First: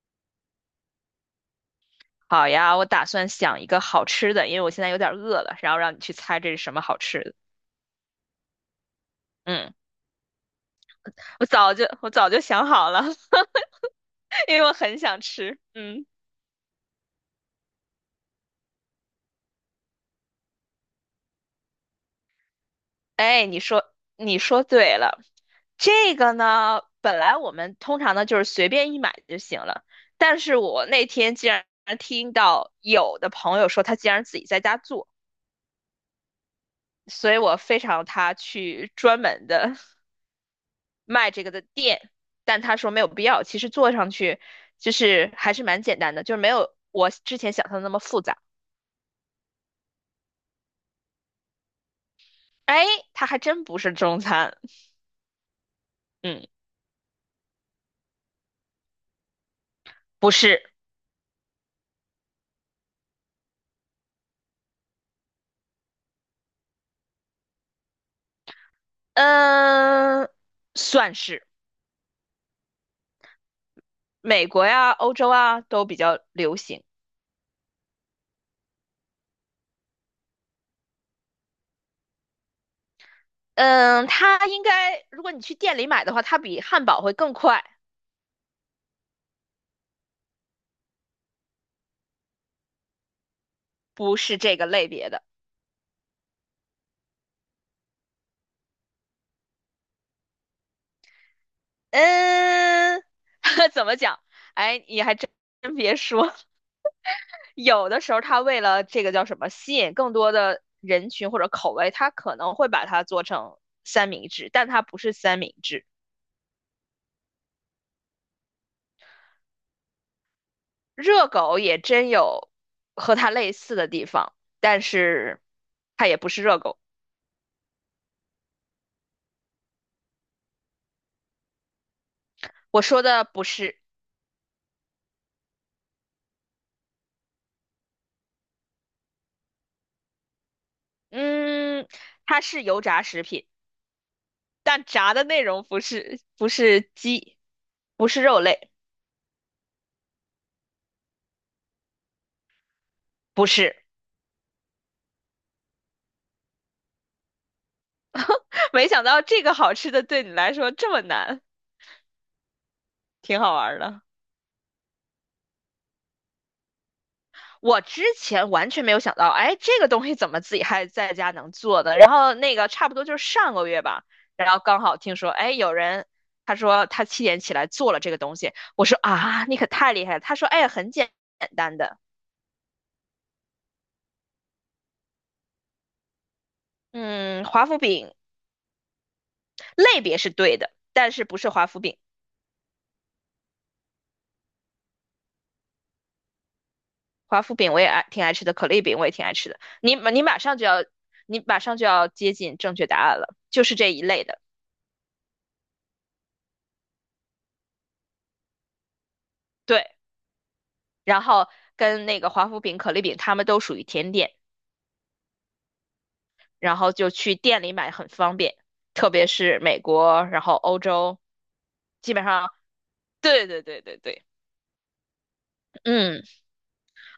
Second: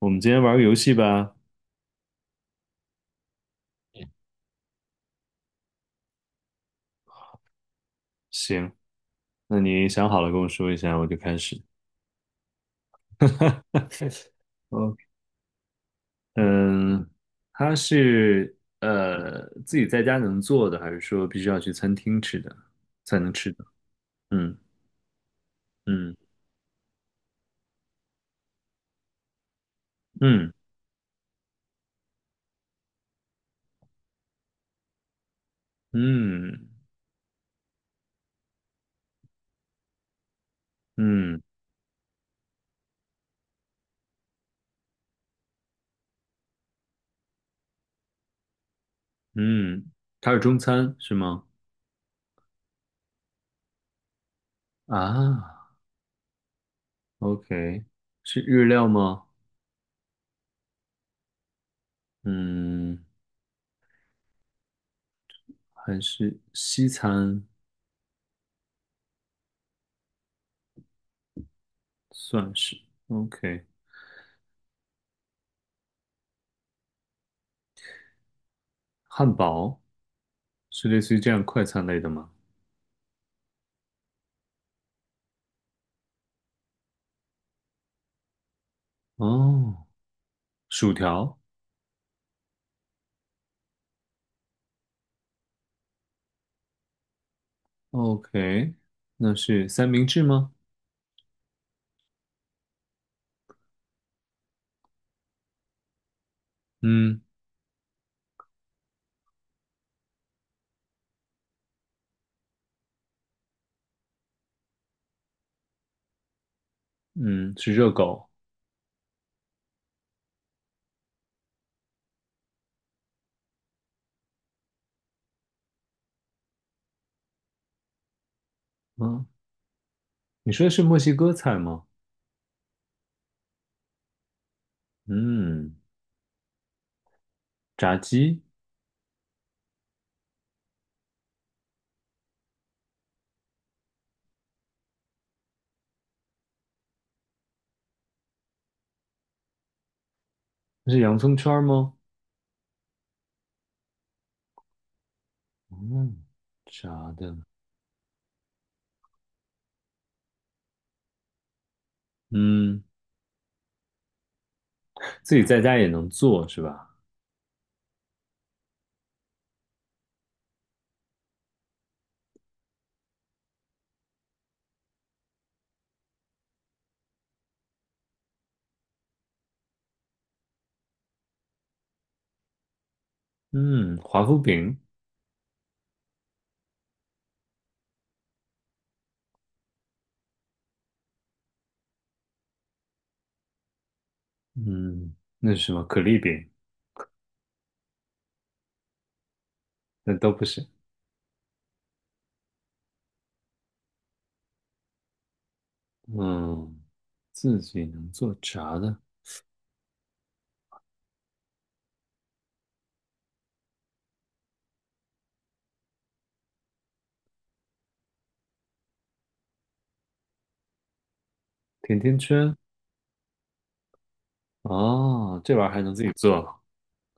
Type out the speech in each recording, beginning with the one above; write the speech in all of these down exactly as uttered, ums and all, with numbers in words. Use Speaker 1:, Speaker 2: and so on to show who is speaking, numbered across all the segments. Speaker 1: 我们今天玩个游戏吧。
Speaker 2: 好呀，我打算想一个好吃的，因为我现在有点饿了，然后让你去猜这是什么好吃的。
Speaker 1: 行，那
Speaker 2: 嗯，
Speaker 1: 你想好了跟我说一下，我就开
Speaker 2: 我
Speaker 1: 始。
Speaker 2: 早就我早就想好了，因为我很
Speaker 1: OK，
Speaker 2: 想吃。嗯，
Speaker 1: 嗯，它是呃自己在家能做的，还是说必须要去餐厅吃的才能
Speaker 2: 哎，
Speaker 1: 吃
Speaker 2: 你
Speaker 1: 的？
Speaker 2: 说你
Speaker 1: 嗯
Speaker 2: 说对了，
Speaker 1: 嗯
Speaker 2: 这个呢，本来我们通常呢就是随便一买就行了，但
Speaker 1: 嗯
Speaker 2: 是我那天竟然听到有的朋友说他竟然自己在家做，
Speaker 1: 嗯
Speaker 2: 所以我非常他去专门的卖
Speaker 1: 嗯
Speaker 2: 这个的店，但他说没有必要。其实做上去就是还是蛮简单的，就是没有我之前想象的那么复杂。
Speaker 1: 嗯，它是中餐是吗？
Speaker 2: 哎，它还真不是中餐，
Speaker 1: 啊
Speaker 2: 嗯，
Speaker 1: ，OK，是日料吗？
Speaker 2: 不是，
Speaker 1: 嗯，还是西餐
Speaker 2: 嗯，算是
Speaker 1: 算是 OK，
Speaker 2: 美国呀、欧洲啊都比较流行。
Speaker 1: 汉堡。是类似于这样快餐类的吗？
Speaker 2: 嗯，它应该如果你去店里买的话，它比汉堡会更快，
Speaker 1: 哦，薯条
Speaker 2: 不是这个类别的。
Speaker 1: ，OK，那是三明治吗？
Speaker 2: 嗯，怎么讲？哎，你还真真别说，
Speaker 1: 嗯
Speaker 2: 有的时候他为了这个叫什么，吸引更多的人群或者口味，他可能会把它做成三明治，但它不是三明治。
Speaker 1: 嗯，是热狗。
Speaker 2: 热狗也真有和它类似的地方，但是它也不是热狗。
Speaker 1: 嗯，你说的是墨西哥菜吗？
Speaker 2: 我说的不是，
Speaker 1: 嗯，炸鸡，
Speaker 2: 嗯，它是油炸食品，但炸的内容不是不是鸡，不是肉类，
Speaker 1: 那是洋葱圈儿吗？
Speaker 2: 不是。
Speaker 1: 嗯，炸的，
Speaker 2: 没想到这个好吃的对你来说这么难，
Speaker 1: 嗯，
Speaker 2: 挺好玩儿的。
Speaker 1: 自己在家也能做是吧？
Speaker 2: 我之前完全没有想到，哎，这个东西怎么自己还在家能做的？然后那个差不多就是上个月吧，然后刚好听说，哎，有人他说他七点起来做了这个东西，我说啊，你可太厉害了。他说，哎，很简简单的，
Speaker 1: 嗯，华夫饼，
Speaker 2: 嗯，华夫饼类别是对的，但是不是华夫饼，
Speaker 1: 嗯，那是什么？可丽饼，
Speaker 2: 华夫饼我也爱挺爱吃的，可丽饼我也挺爱吃的。你
Speaker 1: 那
Speaker 2: 你
Speaker 1: 都
Speaker 2: 马
Speaker 1: 不
Speaker 2: 上就
Speaker 1: 是。
Speaker 2: 要你马上就要接近正确答案了，就是这一类的，
Speaker 1: 嗯，自己能做炸的
Speaker 2: 对。然后跟那个华夫饼、可丽饼，它们都属于甜点。然后就去店里买很方便，特别是美国，然后欧洲，
Speaker 1: 甜
Speaker 2: 基
Speaker 1: 甜
Speaker 2: 本上，
Speaker 1: 圈，
Speaker 2: 对对对对对，
Speaker 1: 哦，这玩意儿还能自己
Speaker 2: 嗯，
Speaker 1: 做。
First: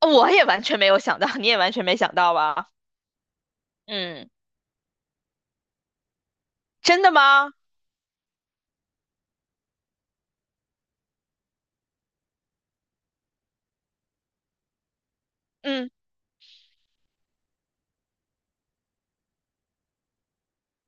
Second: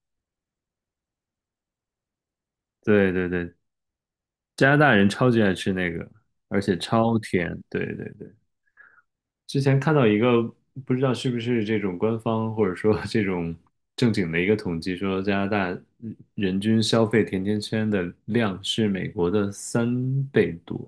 Speaker 2: 哦我也完全没有想到，你也完全没想到吧？
Speaker 1: 对对对，
Speaker 2: 嗯，
Speaker 1: 加拿大人超级爱吃那个，而且
Speaker 2: 真的
Speaker 1: 超
Speaker 2: 吗？
Speaker 1: 甜。对对对，之前看到一个不知道是不是这种官方或者说 这种正经的一个统计，说加拿大
Speaker 2: 嗯
Speaker 1: 人均消费甜甜圈的量是美国的三倍多，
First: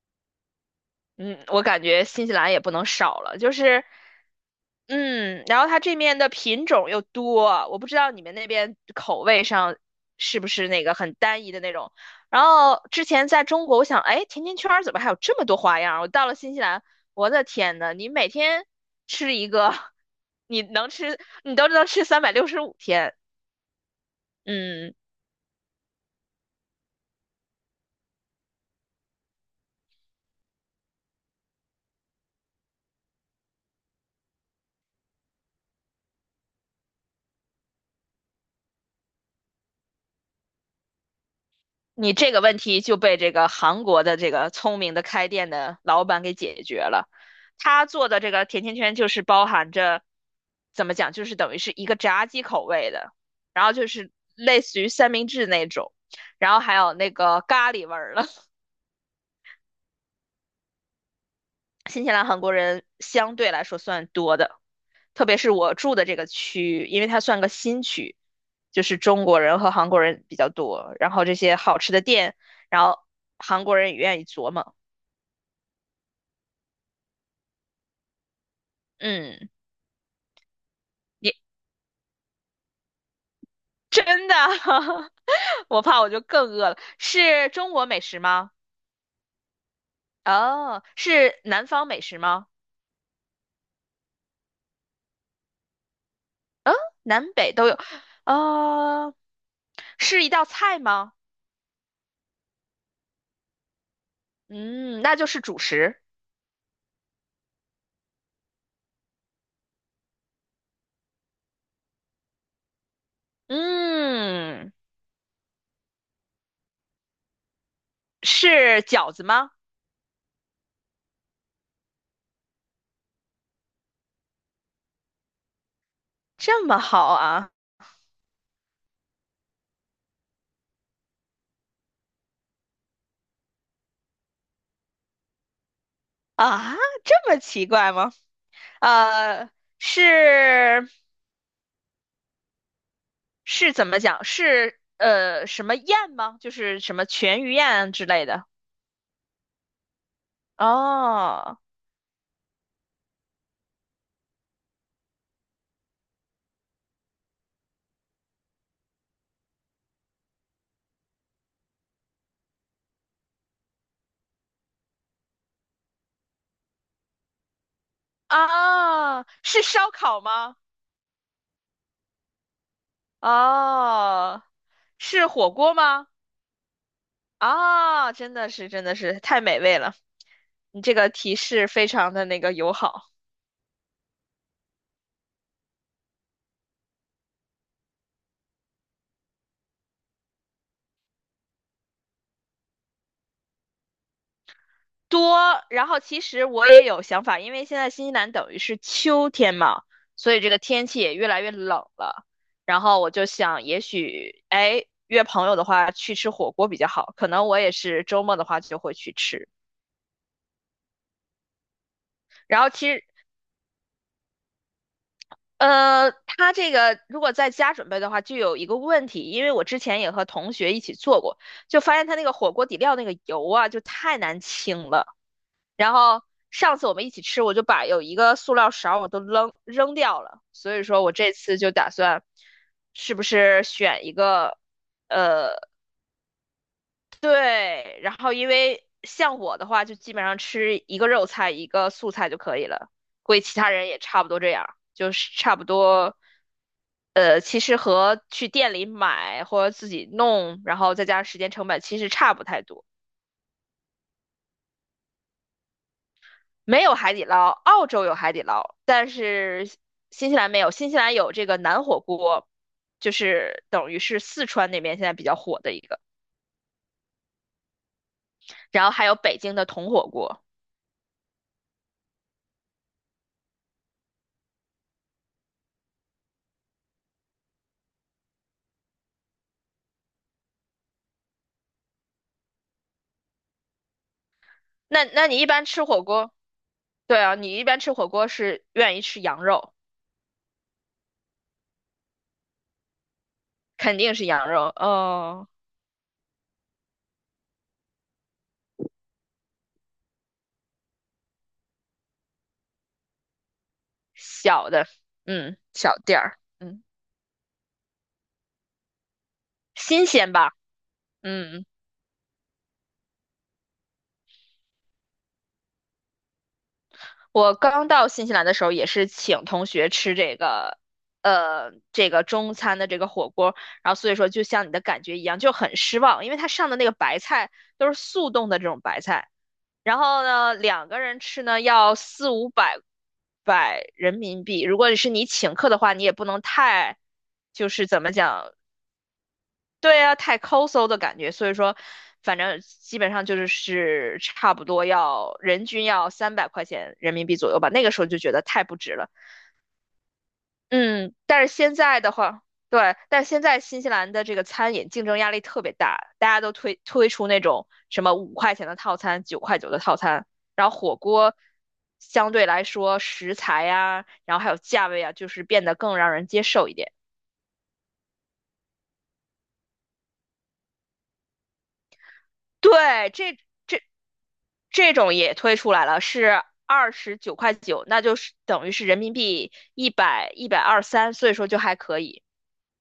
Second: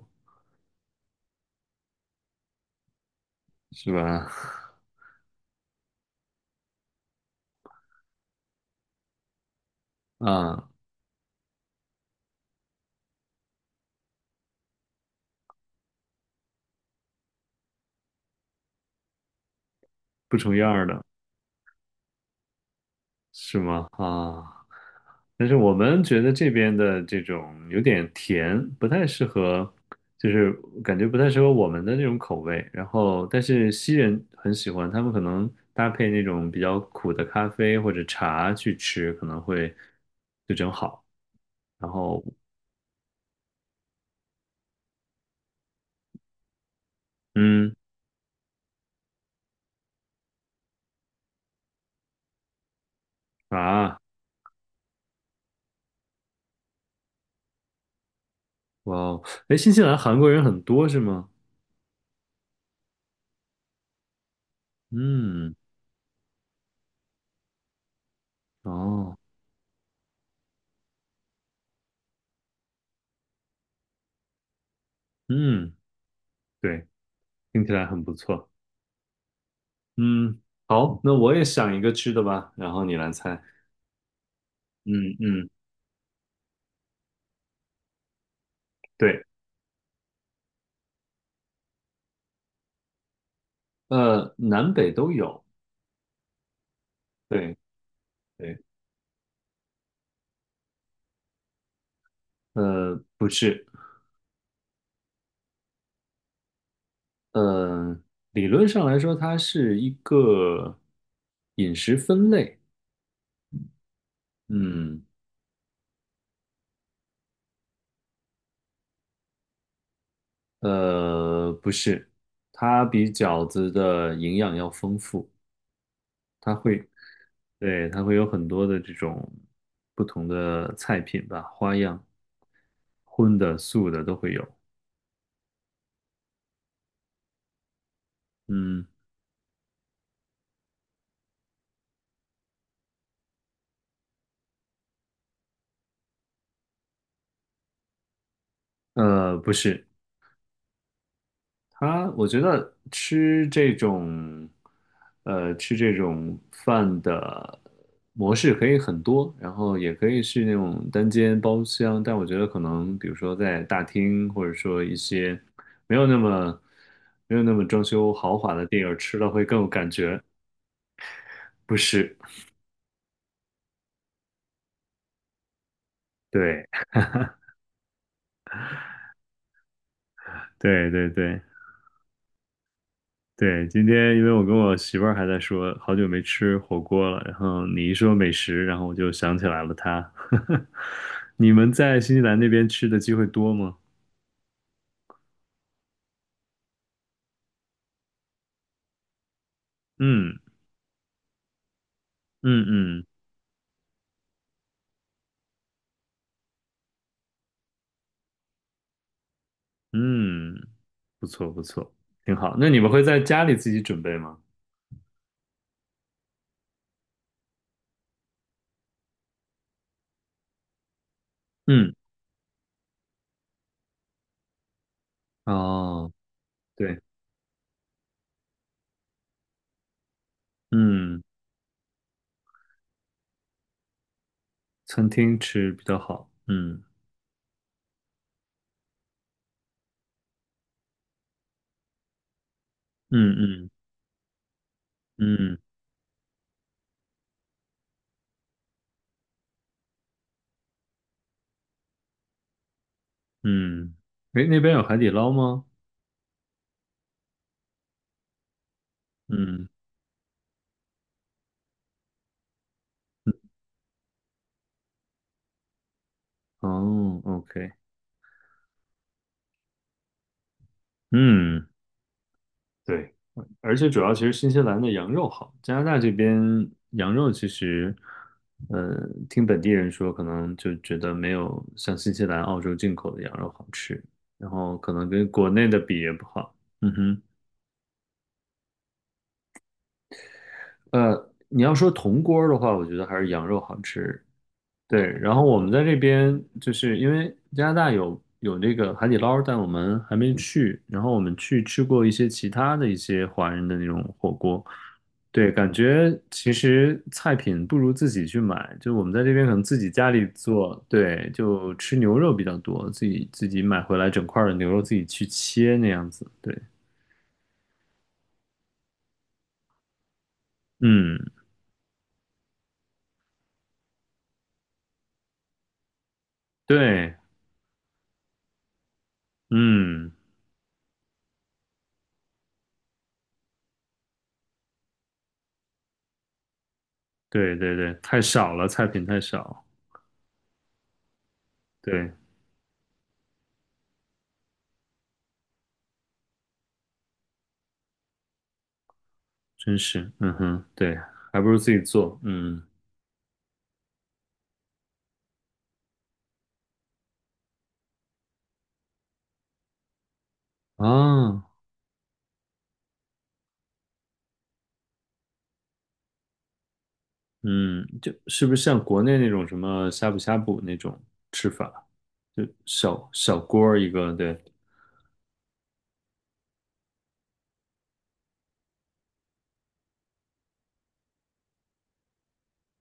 Speaker 2: 嗯，我感觉新西兰也不能少了，就是
Speaker 1: 是吧？
Speaker 2: 嗯，然后它这面的品种又多，我不知道你们那边口味上是不是
Speaker 1: 啊，
Speaker 2: 那个很单一的那种。然后之前在中国，我想，哎，甜甜圈儿怎么还有这么多花样儿？我到了新西兰，我的天呐，你每天吃一个，
Speaker 1: 不重
Speaker 2: 你
Speaker 1: 样儿
Speaker 2: 能
Speaker 1: 的。
Speaker 2: 吃，你都能吃三百六十五天。
Speaker 1: 是吗？啊，
Speaker 2: 嗯，
Speaker 1: 但是我们觉得这边的这种有点甜，不太适合，就是感觉不太适合我们的那种口味。然后，但是西人很喜欢，他们可能搭配那种比较苦的咖啡或者茶去吃，可能会就正好。然
Speaker 2: 你
Speaker 1: 后，
Speaker 2: 这个问题就被这个韩国的这个聪明的开店的老板给解决了。
Speaker 1: 嗯，
Speaker 2: 他做的这个甜甜圈就是包含着，怎么讲，就是等于是一个炸鸡口味的，然后就
Speaker 1: 啊，
Speaker 2: 是类似于三明治那种，然后还有那个咖喱味儿了。
Speaker 1: 哇哦，哎，新西兰韩国人很多是吗？
Speaker 2: 新西兰韩国人相对来说算多的，特别是
Speaker 1: 嗯，
Speaker 2: 我住的这个区域，因为它算个新区，就是
Speaker 1: 哦，
Speaker 2: 中国人和韩国人比较多，然后这些好吃的店，然后韩国人也愿意琢磨，
Speaker 1: 嗯，对，听起来很不错。
Speaker 2: 嗯。
Speaker 1: 嗯，好，那
Speaker 2: 你
Speaker 1: 我也想一个吃的吧，然后你来猜。
Speaker 2: 真的？
Speaker 1: 嗯嗯，
Speaker 2: 我怕我就更饿了。是中国美食吗？
Speaker 1: 对，
Speaker 2: 哦，是南方美食吗？
Speaker 1: 呃，南北都有，
Speaker 2: 南北
Speaker 1: 对
Speaker 2: 都有。
Speaker 1: 对，
Speaker 2: 呃，是一道菜吗？
Speaker 1: 呃，不是，
Speaker 2: 嗯，那就是主食。
Speaker 1: 呃，理论上来说，它是一个饮食分类，
Speaker 2: 嗯，
Speaker 1: 嗯，
Speaker 2: 是饺子吗？
Speaker 1: 呃，不是，它比饺子的营养要丰富，它
Speaker 2: 这么
Speaker 1: 会，
Speaker 2: 好啊！
Speaker 1: 对，它会有很多的这种不同的菜品吧，花样，荤的、素的都会有，
Speaker 2: 啊，这么奇怪吗？
Speaker 1: 嗯。
Speaker 2: 呃，是是怎么讲？是呃什么宴吗？就是什么全鱼宴之类的。
Speaker 1: 呃，不是，
Speaker 2: 哦，
Speaker 1: 他，我觉得吃这种，呃，吃这种饭的模式可以很多，然后也可以是那种单间包厢，但我觉得可能，比如说在大厅，或者说一些没有那么没有那么装修豪华的地儿，吃
Speaker 2: 啊，
Speaker 1: 了会更
Speaker 2: 是
Speaker 1: 有
Speaker 2: 烧
Speaker 1: 感
Speaker 2: 烤
Speaker 1: 觉。
Speaker 2: 吗？
Speaker 1: 不是，
Speaker 2: 哦，是火锅吗？
Speaker 1: 对，
Speaker 2: 啊，真的是，真的是太美味了！你
Speaker 1: 对
Speaker 2: 这
Speaker 1: 对
Speaker 2: 个提
Speaker 1: 对。
Speaker 2: 示非常的那个友好
Speaker 1: 对，今天因为我跟我媳妇儿还在说，好久没吃火锅了，然后你一说美食，然后我就想起来了她。你们在新西兰那边吃的机会多吗？
Speaker 2: 多。然后其实我也有想法，因为现在新西兰等于是秋天嘛，所
Speaker 1: 嗯
Speaker 2: 以这个天气也越来越冷了。
Speaker 1: 嗯
Speaker 2: 然后
Speaker 1: 嗯
Speaker 2: 我就想，也许哎约朋友的话去吃火锅比较好，可能我也是周末的话就会去吃。
Speaker 1: 嗯，不错不错，挺好。
Speaker 2: 然
Speaker 1: 那
Speaker 2: 后
Speaker 1: 你
Speaker 2: 其
Speaker 1: 们会
Speaker 2: 实
Speaker 1: 在家里自己准备吗？
Speaker 2: 呃，它这个如果在家准备的话，就有一个问题，因为我之前也和同学一起做过，就
Speaker 1: 嗯，
Speaker 2: 发现它那个火锅底料那个油啊，就太难清了。然
Speaker 1: 哦，
Speaker 2: 后上次我
Speaker 1: 对，
Speaker 2: 们一起吃，我就把有一个塑料勺我都扔扔掉了，所以说我
Speaker 1: 嗯，
Speaker 2: 这次就打算是不是选一个
Speaker 1: 餐厅
Speaker 2: 呃。
Speaker 1: 吃比较好。嗯
Speaker 2: 对，然后因为像我的话，就基本上吃一个肉菜一个素菜就可以了，
Speaker 1: 嗯
Speaker 2: 估计其他
Speaker 1: 嗯
Speaker 2: 人也差不多这样，就是差
Speaker 1: 嗯
Speaker 2: 不多。呃，其实和去店里买或者自己弄，然后再加上时间成本，其实差不太多。
Speaker 1: 嗯，诶，那边有海底捞吗？
Speaker 2: 没有海底捞，澳洲有海底捞，但是
Speaker 1: 嗯，
Speaker 2: 新西兰没有。新西兰有这个南火锅，就是等于是四川那边现在比较火的一个，
Speaker 1: 哦，OK,
Speaker 2: 然后还有北京的铜火锅。
Speaker 1: 嗯。对，而且主要其实新西兰的羊肉好，加拿大这边羊肉其实，呃，听本地人说，可能就觉得没有像新西兰、澳洲进口的羊肉好吃，然后可
Speaker 2: 那
Speaker 1: 能
Speaker 2: 那
Speaker 1: 跟
Speaker 2: 你一
Speaker 1: 国
Speaker 2: 般
Speaker 1: 内的
Speaker 2: 吃
Speaker 1: 比
Speaker 2: 火
Speaker 1: 也不
Speaker 2: 锅？
Speaker 1: 好。嗯
Speaker 2: 对
Speaker 1: 哼，
Speaker 2: 啊，你一般吃火锅是愿意吃羊肉，
Speaker 1: 呃，你要说铜锅儿的话，我觉得还是羊肉好
Speaker 2: 肯定
Speaker 1: 吃，
Speaker 2: 是羊肉。
Speaker 1: 对，然后
Speaker 2: 哦，
Speaker 1: 我们在这边就是因为加拿大有有那个海底捞，但我们还没去。然后我们去吃过一些其他的一些华人的那种火锅，
Speaker 2: 小的，
Speaker 1: 对，
Speaker 2: 嗯，
Speaker 1: 感
Speaker 2: 小
Speaker 1: 觉
Speaker 2: 店儿，
Speaker 1: 其
Speaker 2: 嗯，
Speaker 1: 实菜品不如自己去买，就我们在这边可能自己
Speaker 2: 新
Speaker 1: 家里
Speaker 2: 鲜吧，
Speaker 1: 做，对，
Speaker 2: 嗯。
Speaker 1: 就吃牛肉比较多，自己自己买回来整块儿的牛肉自己去切那样子，对，
Speaker 2: 我刚到新西兰的时候也是请同学吃这个，
Speaker 1: 嗯，
Speaker 2: 呃，这个中餐的这个火锅，然后所以说就像你的感觉一样，就很失望，因为它上的那个
Speaker 1: 对，
Speaker 2: 白菜都是速冻的这种白菜。然
Speaker 1: 嗯，
Speaker 2: 后呢，两个人吃呢要四五百百人民币。如果是你请客的话，你也不能太，
Speaker 1: 对
Speaker 2: 就
Speaker 1: 对
Speaker 2: 是
Speaker 1: 对，
Speaker 2: 怎么
Speaker 1: 太
Speaker 2: 讲，
Speaker 1: 少了，菜品太少，
Speaker 2: 对啊，太抠搜的感觉。所以说，
Speaker 1: 对。
Speaker 2: 反正基本上就是是差不多要人均要三百块钱人民币左右吧。那个时候就觉得太不值了。
Speaker 1: 真是，嗯哼，对，
Speaker 2: 嗯，
Speaker 1: 还
Speaker 2: 但
Speaker 1: 不
Speaker 2: 是
Speaker 1: 如自
Speaker 2: 现
Speaker 1: 己
Speaker 2: 在的
Speaker 1: 做，
Speaker 2: 话，
Speaker 1: 嗯
Speaker 2: 对，但是现在新西兰的这个餐饮竞争压力特别大，大家都推推出那种什么五块钱的套餐、九块九的套餐，然后火锅
Speaker 1: 啊，
Speaker 2: 相对来说食材呀、然后还有价位啊，就是变得更让人接受一点。
Speaker 1: 嗯，就是不是像国内那种什么呷哺呷哺那种吃法，就小
Speaker 2: 对，这
Speaker 1: 小锅儿
Speaker 2: 这
Speaker 1: 一个，对，
Speaker 2: 这种也推出来了，是二十九块九，那就是等于是人民币一百一百二三，一百二十三所以说就还可以，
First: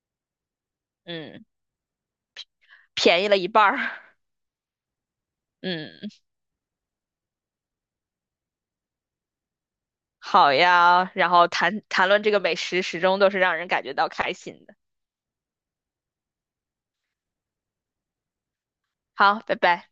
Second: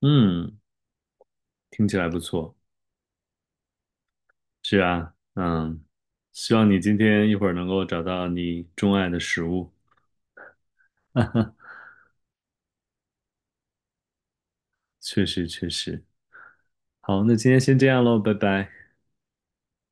Speaker 1: 嗯，
Speaker 2: 嗯，
Speaker 1: 听起来不错，
Speaker 2: 便宜了一半儿，
Speaker 1: 是啊，嗯，
Speaker 2: 嗯。
Speaker 1: 希望你今天一会儿能够找到你钟爱的食物，
Speaker 2: 好呀，然后谈谈论这个美食，始终都是让人感觉到开心的。
Speaker 1: 确实确实，好，那今天先这样喽，拜拜。
Speaker 2: 好，拜拜。